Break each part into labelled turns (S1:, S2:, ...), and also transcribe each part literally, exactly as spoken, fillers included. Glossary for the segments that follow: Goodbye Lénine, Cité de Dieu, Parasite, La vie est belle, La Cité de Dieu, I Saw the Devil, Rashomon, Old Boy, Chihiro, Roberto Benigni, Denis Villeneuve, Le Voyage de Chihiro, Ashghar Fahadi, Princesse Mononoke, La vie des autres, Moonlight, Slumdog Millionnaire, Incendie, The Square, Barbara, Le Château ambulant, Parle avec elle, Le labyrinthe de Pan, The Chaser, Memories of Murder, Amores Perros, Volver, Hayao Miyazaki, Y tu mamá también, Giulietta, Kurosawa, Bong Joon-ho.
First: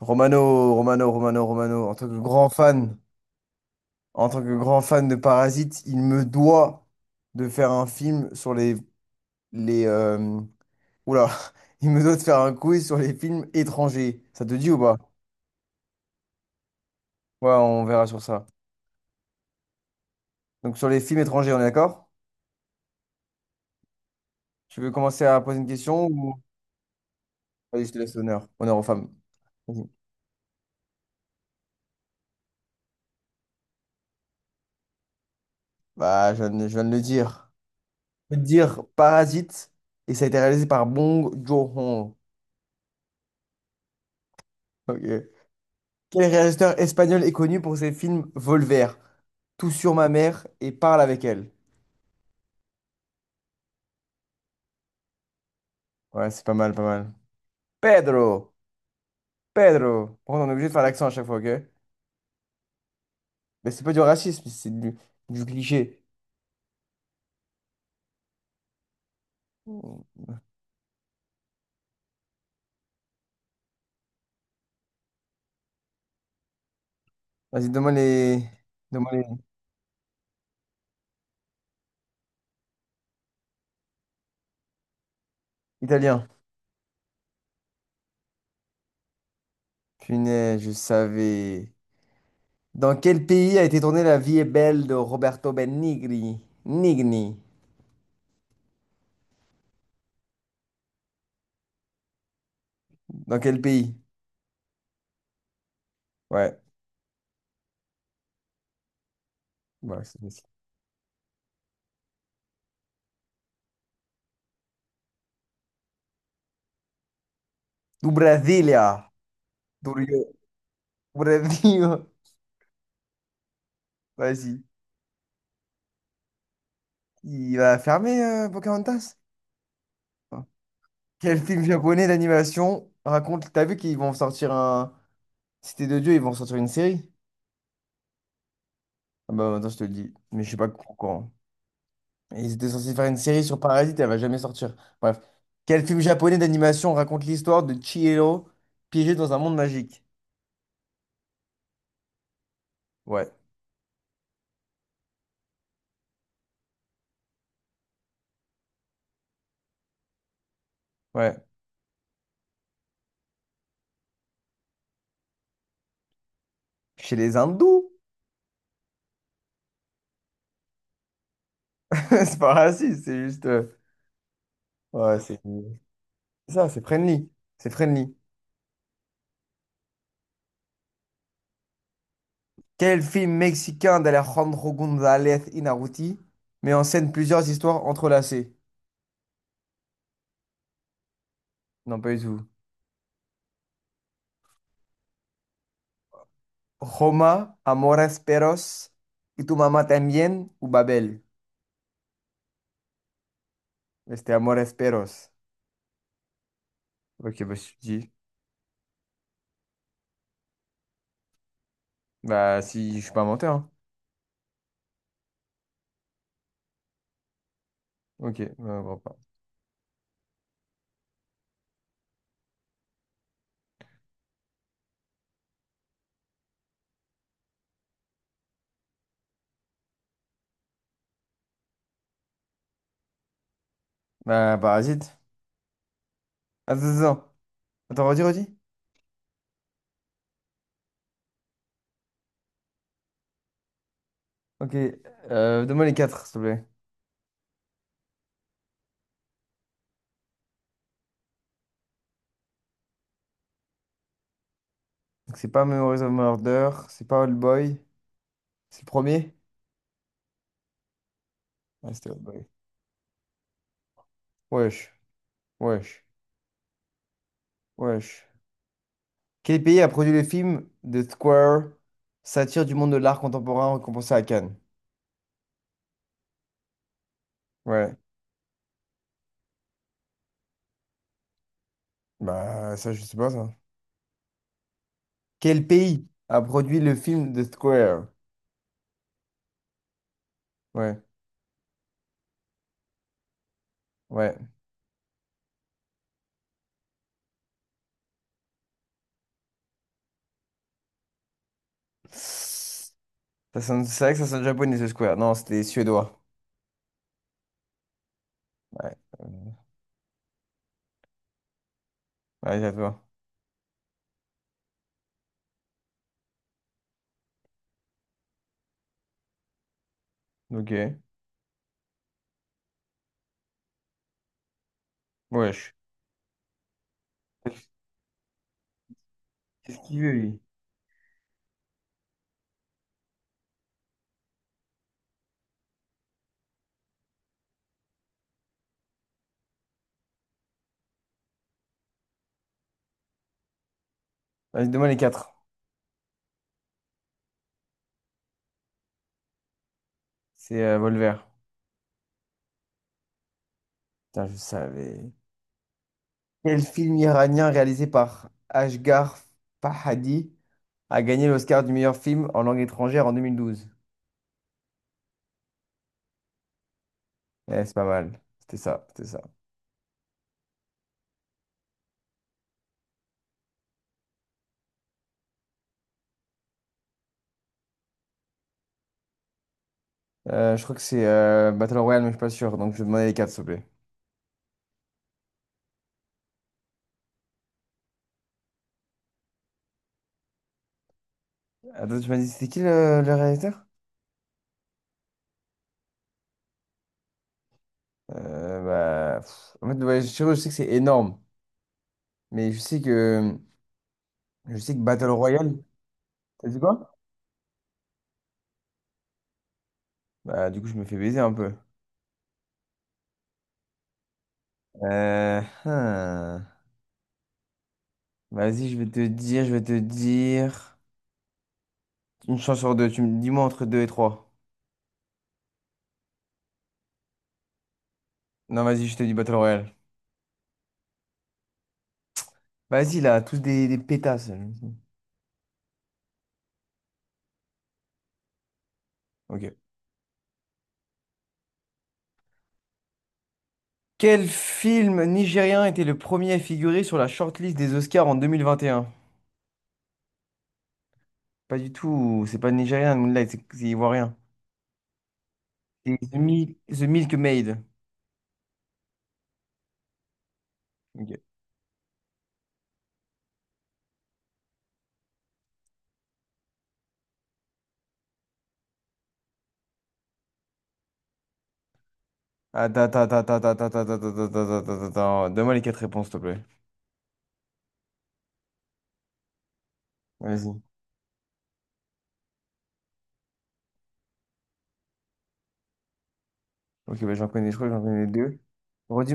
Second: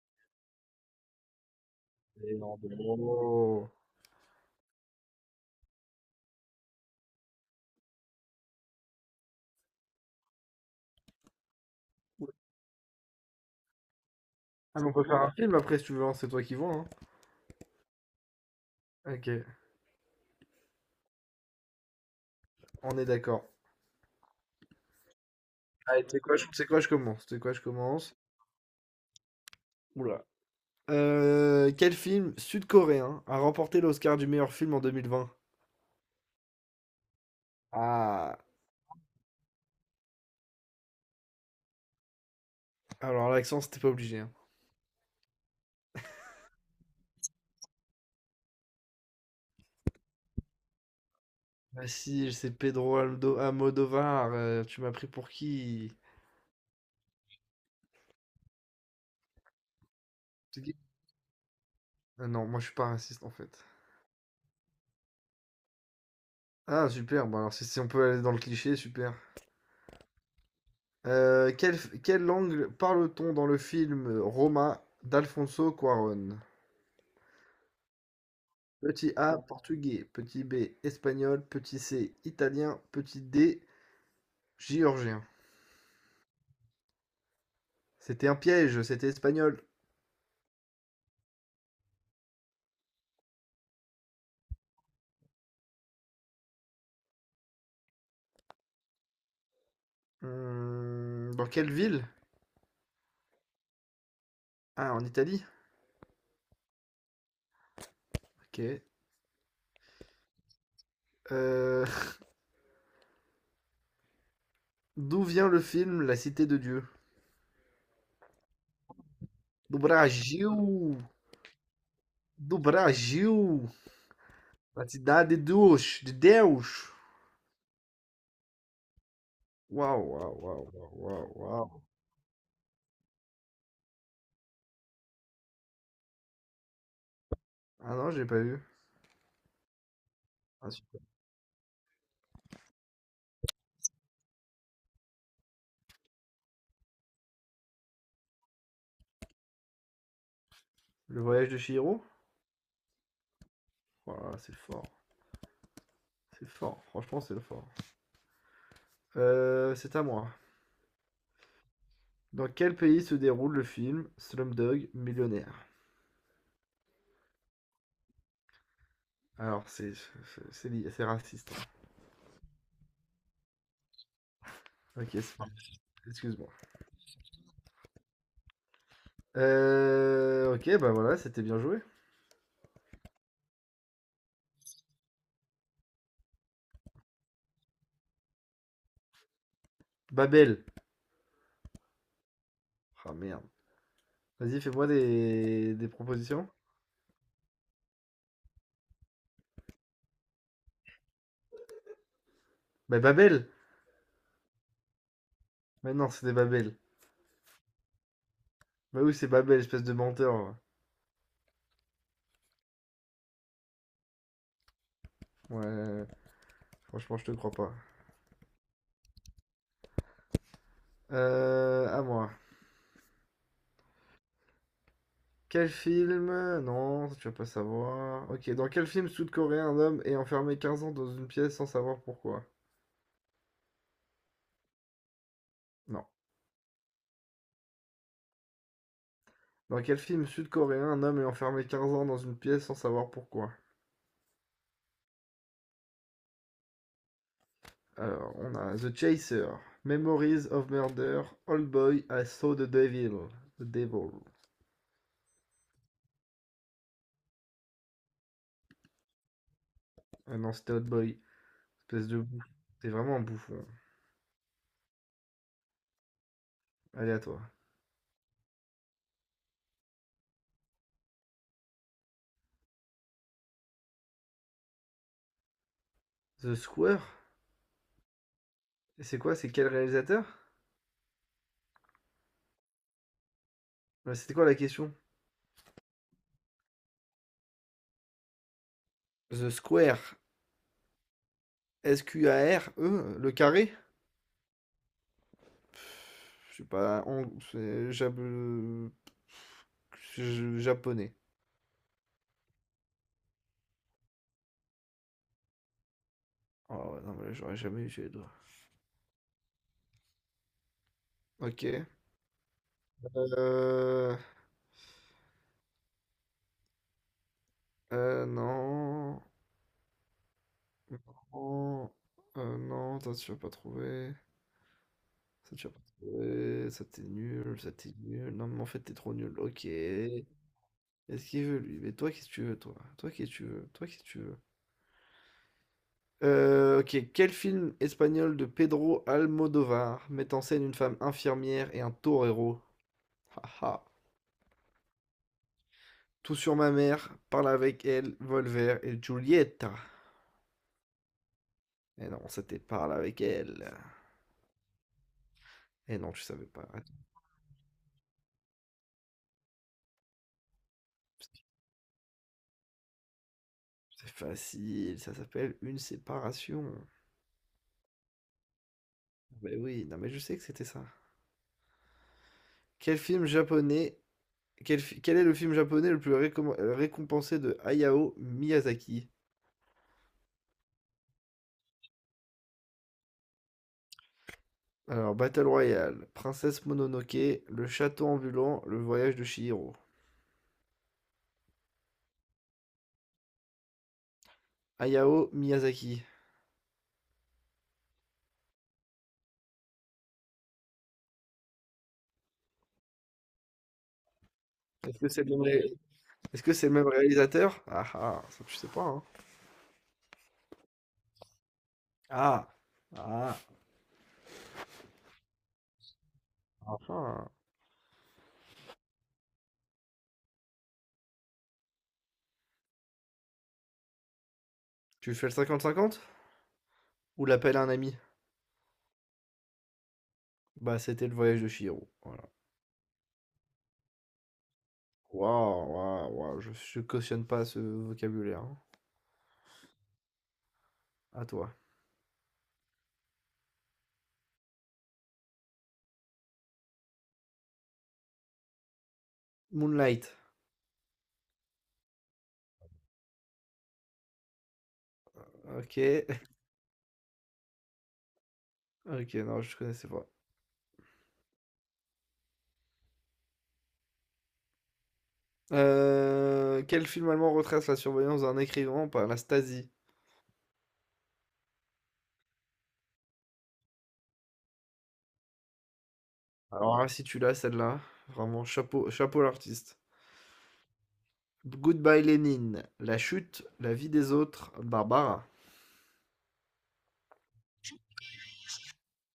S1: Romano, Romano, Romano, Romano, en tant que grand fan,
S2: Oh.
S1: en tant que grand fan de Parasite, il me doit de faire un film sur les, les euh, oula, il me doit de faire un quiz sur les films étrangers. Ça te dit ou
S2: Ah, mais on
S1: pas?
S2: peut faire un film après si tu veux, hein, c'est toi qui vois. hein.
S1: Ouais, on verra sur ça.
S2: Ok,
S1: Donc sur les films étrangers, on est d'accord?
S2: on est d'accord.
S1: Tu veux commencer à poser une
S2: Allez,
S1: question
S2: tu sais
S1: ou...
S2: quoi, je- tu sais quoi, je commence. Tu sais quoi, je
S1: Vas-y, je te laisse
S2: commence.
S1: l'honneur. Honneur aux femmes. Vas-y.
S2: Oula. Euh, quel film sud-coréen a remporté l'Oscar du meilleur film en deux mille vingt?
S1: Bah, je viens de, je viens de le dire. Je
S2: Ah,
S1: peux te dire Parasite et ça a été réalisé par Bong Joon-ho.
S2: alors l'accent, c'était pas obligé. hein.
S1: Ok. Quel réalisateur espagnol est connu pour ses films Volver, Tout sur ma mère et Parle avec elle?
S2: Bah si, c'est Pedro Aldo Almodovar. euh, tu m'as pris pour qui?
S1: Ouais, c'est pas mal, pas mal. Pedro, Pedro. Par contre, on est
S2: C'est
S1: obligé de
S2: qui?
S1: faire l'accent à chaque fois, ok?
S2: Ah non, moi je suis pas raciste en fait.
S1: Mais c'est pas du racisme, c'est du, du cliché.
S2: Ah, super, bon alors si, si on peut aller dans le cliché, super. Euh, quelle, quelle langue parle-t-on dans le film Roma d'Alfonso Cuarón?
S1: Vas-y, donne-moi les... donne-moi
S2: Petit
S1: les
S2: A, portugais. Petit B, espagnol. Petit C, italien. Petit D, géorgien.
S1: Italiens.
S2: C'était un piège, c'était espagnol.
S1: Punaise, je savais. Dans quel pays a été tournée La vie est belle de Roberto Benigni? Nigni.
S2: Hmm, dans quelle ville?
S1: Dans quel pays?
S2: Ah, en Italie?
S1: Ouais.
S2: Ok.
S1: Ouais, c'est facile.
S2: Euh, D'où vient le film La Cité de Dieu?
S1: Du Brasilia.
S2: Do
S1: Du Rio.
S2: Brasil!
S1: Brasil.
S2: Do Brasil!
S1: Vas-y.
S2: La Cidade de Deus! De Deus!
S1: Il va fermer euh, Pocahontas?
S2: Waouh, waouh,
S1: Enfin.
S2: waouh, waouh, waouh.
S1: Quel film
S2: waouh.
S1: japonais d'animation raconte... T'as vu qu'ils vont sortir un... Cité de Dieu, ils vont sortir une série?
S2: Ah non, j'ai pas vu.
S1: Ah bah attends, je te le dis, mais je sais pas
S2: Ah, si.
S1: pourquoi. Ils étaient censés faire une série sur Parasite, elle va jamais sortir. Bref. Quel film japonais d'animation raconte l'histoire de Chihiro piégé dans un monde magique?
S2: Le voyage de Chihiro.
S1: Ouais,
S2: Voilà, c'est fort. C'est fort. Franchement, c'est fort. Euh, c'est à moi.
S1: ouais.
S2: Dans quel pays se déroule le film Slumdog Millionnaire?
S1: Chez les hindous?
S2: Alors, c'est c'est- c'est raciste.
S1: C'est pas raciste, c'est juste... euh,
S2: Hein. Ok,
S1: Ouais,
S2: c'est-
S1: c'est...
S2: bon. Excuse-moi.
S1: Ça, c'est friendly. C'est friendly.
S2: Euh, ok, bah voilà, c'était bien joué.
S1: Quel film mexicain d'Alejandro González Inarritu met en scène plusieurs histoires entrelacées?
S2: Babel.
S1: Non, pas du tout.
S2: Ah merde. Vas-y, fais-moi des... des propositions.
S1: Roma, Amores Perros, Y tu mamá también, ou Babel?
S2: Bah Babel.
S1: Mais C'était Amores Perros.
S2: Mais non, c'est des Babel.
S1: Ok, bah si tu dis.
S2: Bah oui, c'est Babel, espèce de menteur.
S1: Bah si, je suis pas menteur, hein.
S2: Ouais, franchement, je te crois pas.
S1: Ok, bah, bon, bah,
S2: Euh, à moi. Quel film? Non, tu vas pas savoir. Ok, dans quel film sud-coréen un homme est enfermé quinze ans dans une pièce sans savoir pourquoi?
S1: bah, parasite.
S2: Non.
S1: Attends, attends, attends. Attends, redis, redis.
S2: Dans quel film sud-coréen un homme est enfermé quinze ans dans une pièce sans savoir pourquoi?
S1: Ok, euh, donne-moi les quatre, s'il te plaît.
S2: Alors, on a The Chaser, Memories of Murder, Old Boy, I Saw the Devil. The Devil.
S1: Donc c'est pas Memories of Murder, c'est pas Old Boy, c'est le premier?
S2: Ah non, c'était Old Boy.
S1: Ouais,
S2: Espèce
S1: c'était
S2: de
S1: Old Boy.
S2: bouffon. T'es vraiment un bouffon.
S1: Wesh, wesh,
S2: Allez à toi.
S1: wesh. Quel pays a produit le film The Square, satire du monde de l'art contemporain récompensé à Cannes?
S2: The Square?
S1: Ouais,
S2: Et c'est quoi? C'est quel réalisateur?
S1: bah ça je sais pas ça.
S2: Euh, C'était quoi la question?
S1: Quel pays a produit le film The Square?
S2: The Square.
S1: Ouais,
S2: S-Q-A-R-E? Le carré?
S1: ouais.
S2: Je sais pas, hong c'est jap heu, je japonais.
S1: Ça sonne- c'est vrai que ça sonne japonais The Square. Non, c'était suédois.
S2: Oh ouais, non, mais là, j'aurais jamais eu les doigts.
S1: Ouais, euh,
S2: OK.
S1: ouais, à toi.
S2: Euh heu, non,
S1: Ok,
S2: non, heu, non, ça tu vas pas trouver, ça tu
S1: wesh.
S2: vas pas trouver, ça t'es nul, ça t'es nul. Non, mais en fait, t'es trop nul. OK.
S1: Qu'est-ce qu'il veut lui?
S2: Qu'est-ce qu'il veut lui? Mais toi, qu'est-ce que tu veux toi? Toi, qu'est-ce que tu veux? Toi, qu'est-ce que tu veux? Euh OK, quel film espagnol de Pedro Almodovar met en scène une femme infirmière et un torero? Haha.
S1: Vas-y, donne-moi les quatre.
S2: Tout sur ma mère, parle avec elle, Volver et Giulietta.
S1: C'est euh, Volver.
S2: Et non, c'était parle avec elle.
S1: Putain, je savais.
S2: Et non, tu savais
S1: Quel
S2: pas.
S1: film iranien réalisé par Ashghar Fahadi a gagné l'Oscar du meilleur film en langue étrangère en deux mille douze.
S2: C'est facile, ça s'appelle une séparation.
S1: Eh, c'est pas mal. C'était ça, c'était ça.
S2: Mais oui, non mais je sais que c'était ça. Quel film japonais, quel, fi- quel est le film japonais le plus récom- euh, récompensé de Hayao Miyazaki?
S1: Euh, je crois que c'est euh, Battle Royale, mais je suis pas sûr. Donc je vais demander les quatre, s'il te plaît.
S2: Alors, Battle Royale, Princesse Mononoke, Le Château ambulant, Le Voyage de Chihiro.
S1: Attends, tu m'as dit, c'était qui le, le réalisateur?
S2: Hayao Miyazaki.
S1: Euh, Bah, pff, en fait, ouais, je sais je sais que c'est énorme. Mais je sais que, je sais que
S2: Est-ce que
S1: Battle
S2: c'est le nom
S1: Royale...
S2: Est-ce
S1: T'as
S2: que
S1: dit
S2: c'est le même
S1: quoi?
S2: réalisateur? Ah ah, ça tu sais pas, hein.
S1: Bah, du coup, je me fais baiser un peu.
S2: Ah! Ah!
S1: Euh, hein.
S2: Ah ah!
S1: Vas-y, je vais te dire, je vais te dire. Une chance sur deux. Tu me dis-moi entre deux et trois.
S2: Tu fais le cinquante cinquante ou l'appel à un ami?
S1: Non, vas-y, je te dis Battle Royale.
S2: Bah, c'était le voyage de Chihiro. Voilà.
S1: Vas-y, là, tous des, des pétasses.
S2: Waouh, waouh, waouh, je, je cautionne pas ce vocabulaire. Hein.
S1: Ok.
S2: À toi.
S1: Quel film nigérien était le premier à figurer sur la shortlist des Oscars en deux mille vingt et un.
S2: Moonlight.
S1: Pas du tout, c'est pas nigérien, Moonlight, c'est c'est ivoirien. C'est
S2: Ok.
S1: The Mil- The Milk Maid.
S2: Ok, non, je connaissais pas.
S1: Ok.
S2: Euh, quel film allemand retrace la surveillance d'un écrivain par la Stasi?
S1: Attends, attends, attends, attends, attends, attends, attends, attends, attends, attends, attends, attends. Donne-moi les quatre réponses, s'il te plaît.
S2: Alors là, si tu l'as, celle-là, vraiment chapeau, chapeau l'artiste.
S1: Vas-y.
S2: Goodbye Lénine. La chute, la vie des autres, Barbara.
S1: Ok, bah, j'en connais, je crois que j'en connais deux. Redis...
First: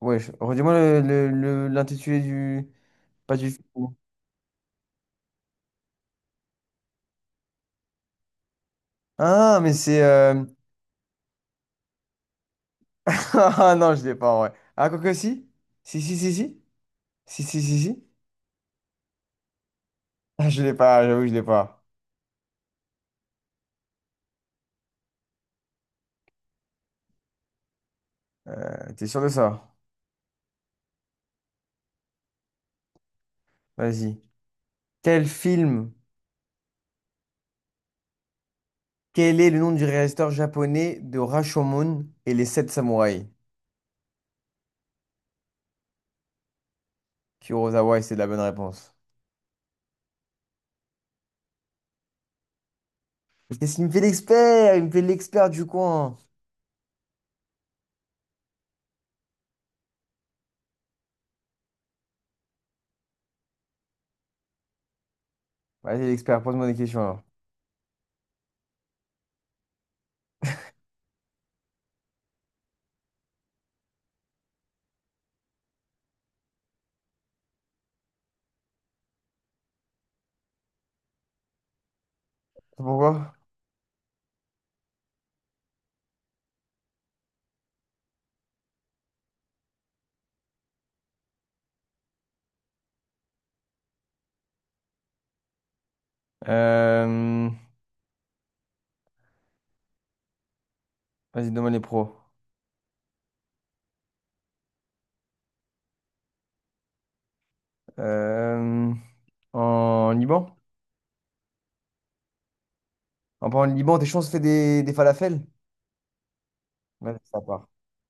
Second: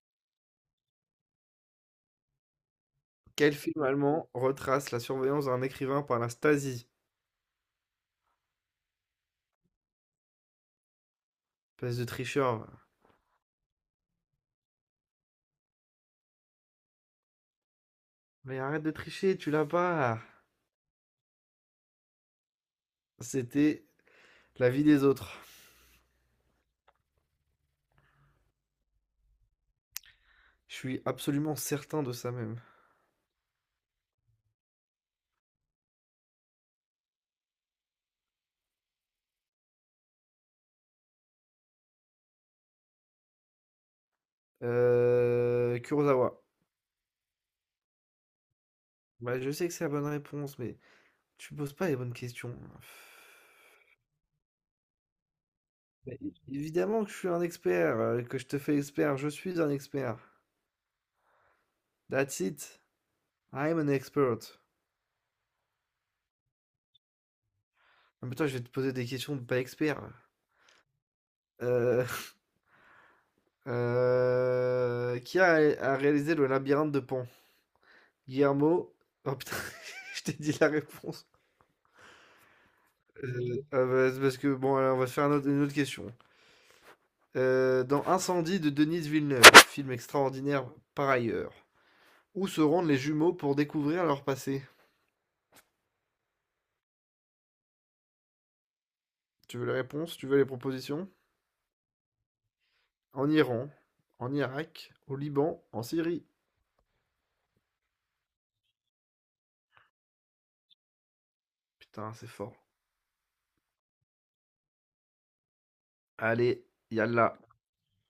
S1: Ouais, je- redis-moi le, le- le- l'intitulé du... Pas du
S2: Quel film
S1: film.
S2: allemand retrace la surveillance d'un écrivain par la Stasi?
S1: Ah, mais c'est... euh,
S2: Espèce de tricheur, va.
S1: Ah non, je l'ai pas, ouais. Ah, quoi que si? Si, si, si, si. Si, si, si, si.
S2: Mais arrête de tricher, tu l'as pas.
S1: Ah, je l'ai pas, j'avoue, que je l'ai pas.
S2: C'était La vie des autres.
S1: Euh, t'es sûr de ça?
S2: Je suis absolument certain de ça même.
S1: Vas-y. Quel film, quel est le nom du réalisateur japonais de Rashomon et les sept samouraïs?
S2: Euh, Kurosawa.
S1: Kurosawa, et c'est la bonne réponse.
S2: Bah, je sais que c'est la bonne réponse, mais tu poses pas les bonnes questions.
S1: Mais Qu'est-ce qu'il me fait l'expert? Il me fait l'expert du
S2: Mais
S1: coin.
S2: é- évidemment que je suis un expert, euh, que je te fais expert, je suis un expert. That's it. I'm an expert.
S1: Vas-y, l'expert, pose-moi des questions alors.
S2: Ah, mais toi, je vais te poser des questions de pas expert. Euh, Euh, qui a, A réalisé le labyrinthe de Pan? Guillermo. Oh putain, je t'ai dit la réponse.
S1: Pourquoi?
S2: Euh, ah bah, c'est parce que bon, alors, on va se faire un autre- une autre question. Euh, dans Incendie de Denis Villeneuve, film extraordinaire par ailleurs, où se rendent les jumeaux pour découvrir leur passé?
S1: Euh,
S2: Tu veux les réponses? Tu veux les propositions?
S1: Vas-y, demande les pros.
S2: En Iran, en Irak, au Liban, en Syrie.
S1: Euh, En Liban?
S2: Putain, c'est fort.
S1: Enfin, En parlant de Liban, tes chances fait des, des falafels?
S2: Allez,
S1: Ouais,
S2: yalla.
S1: ça part.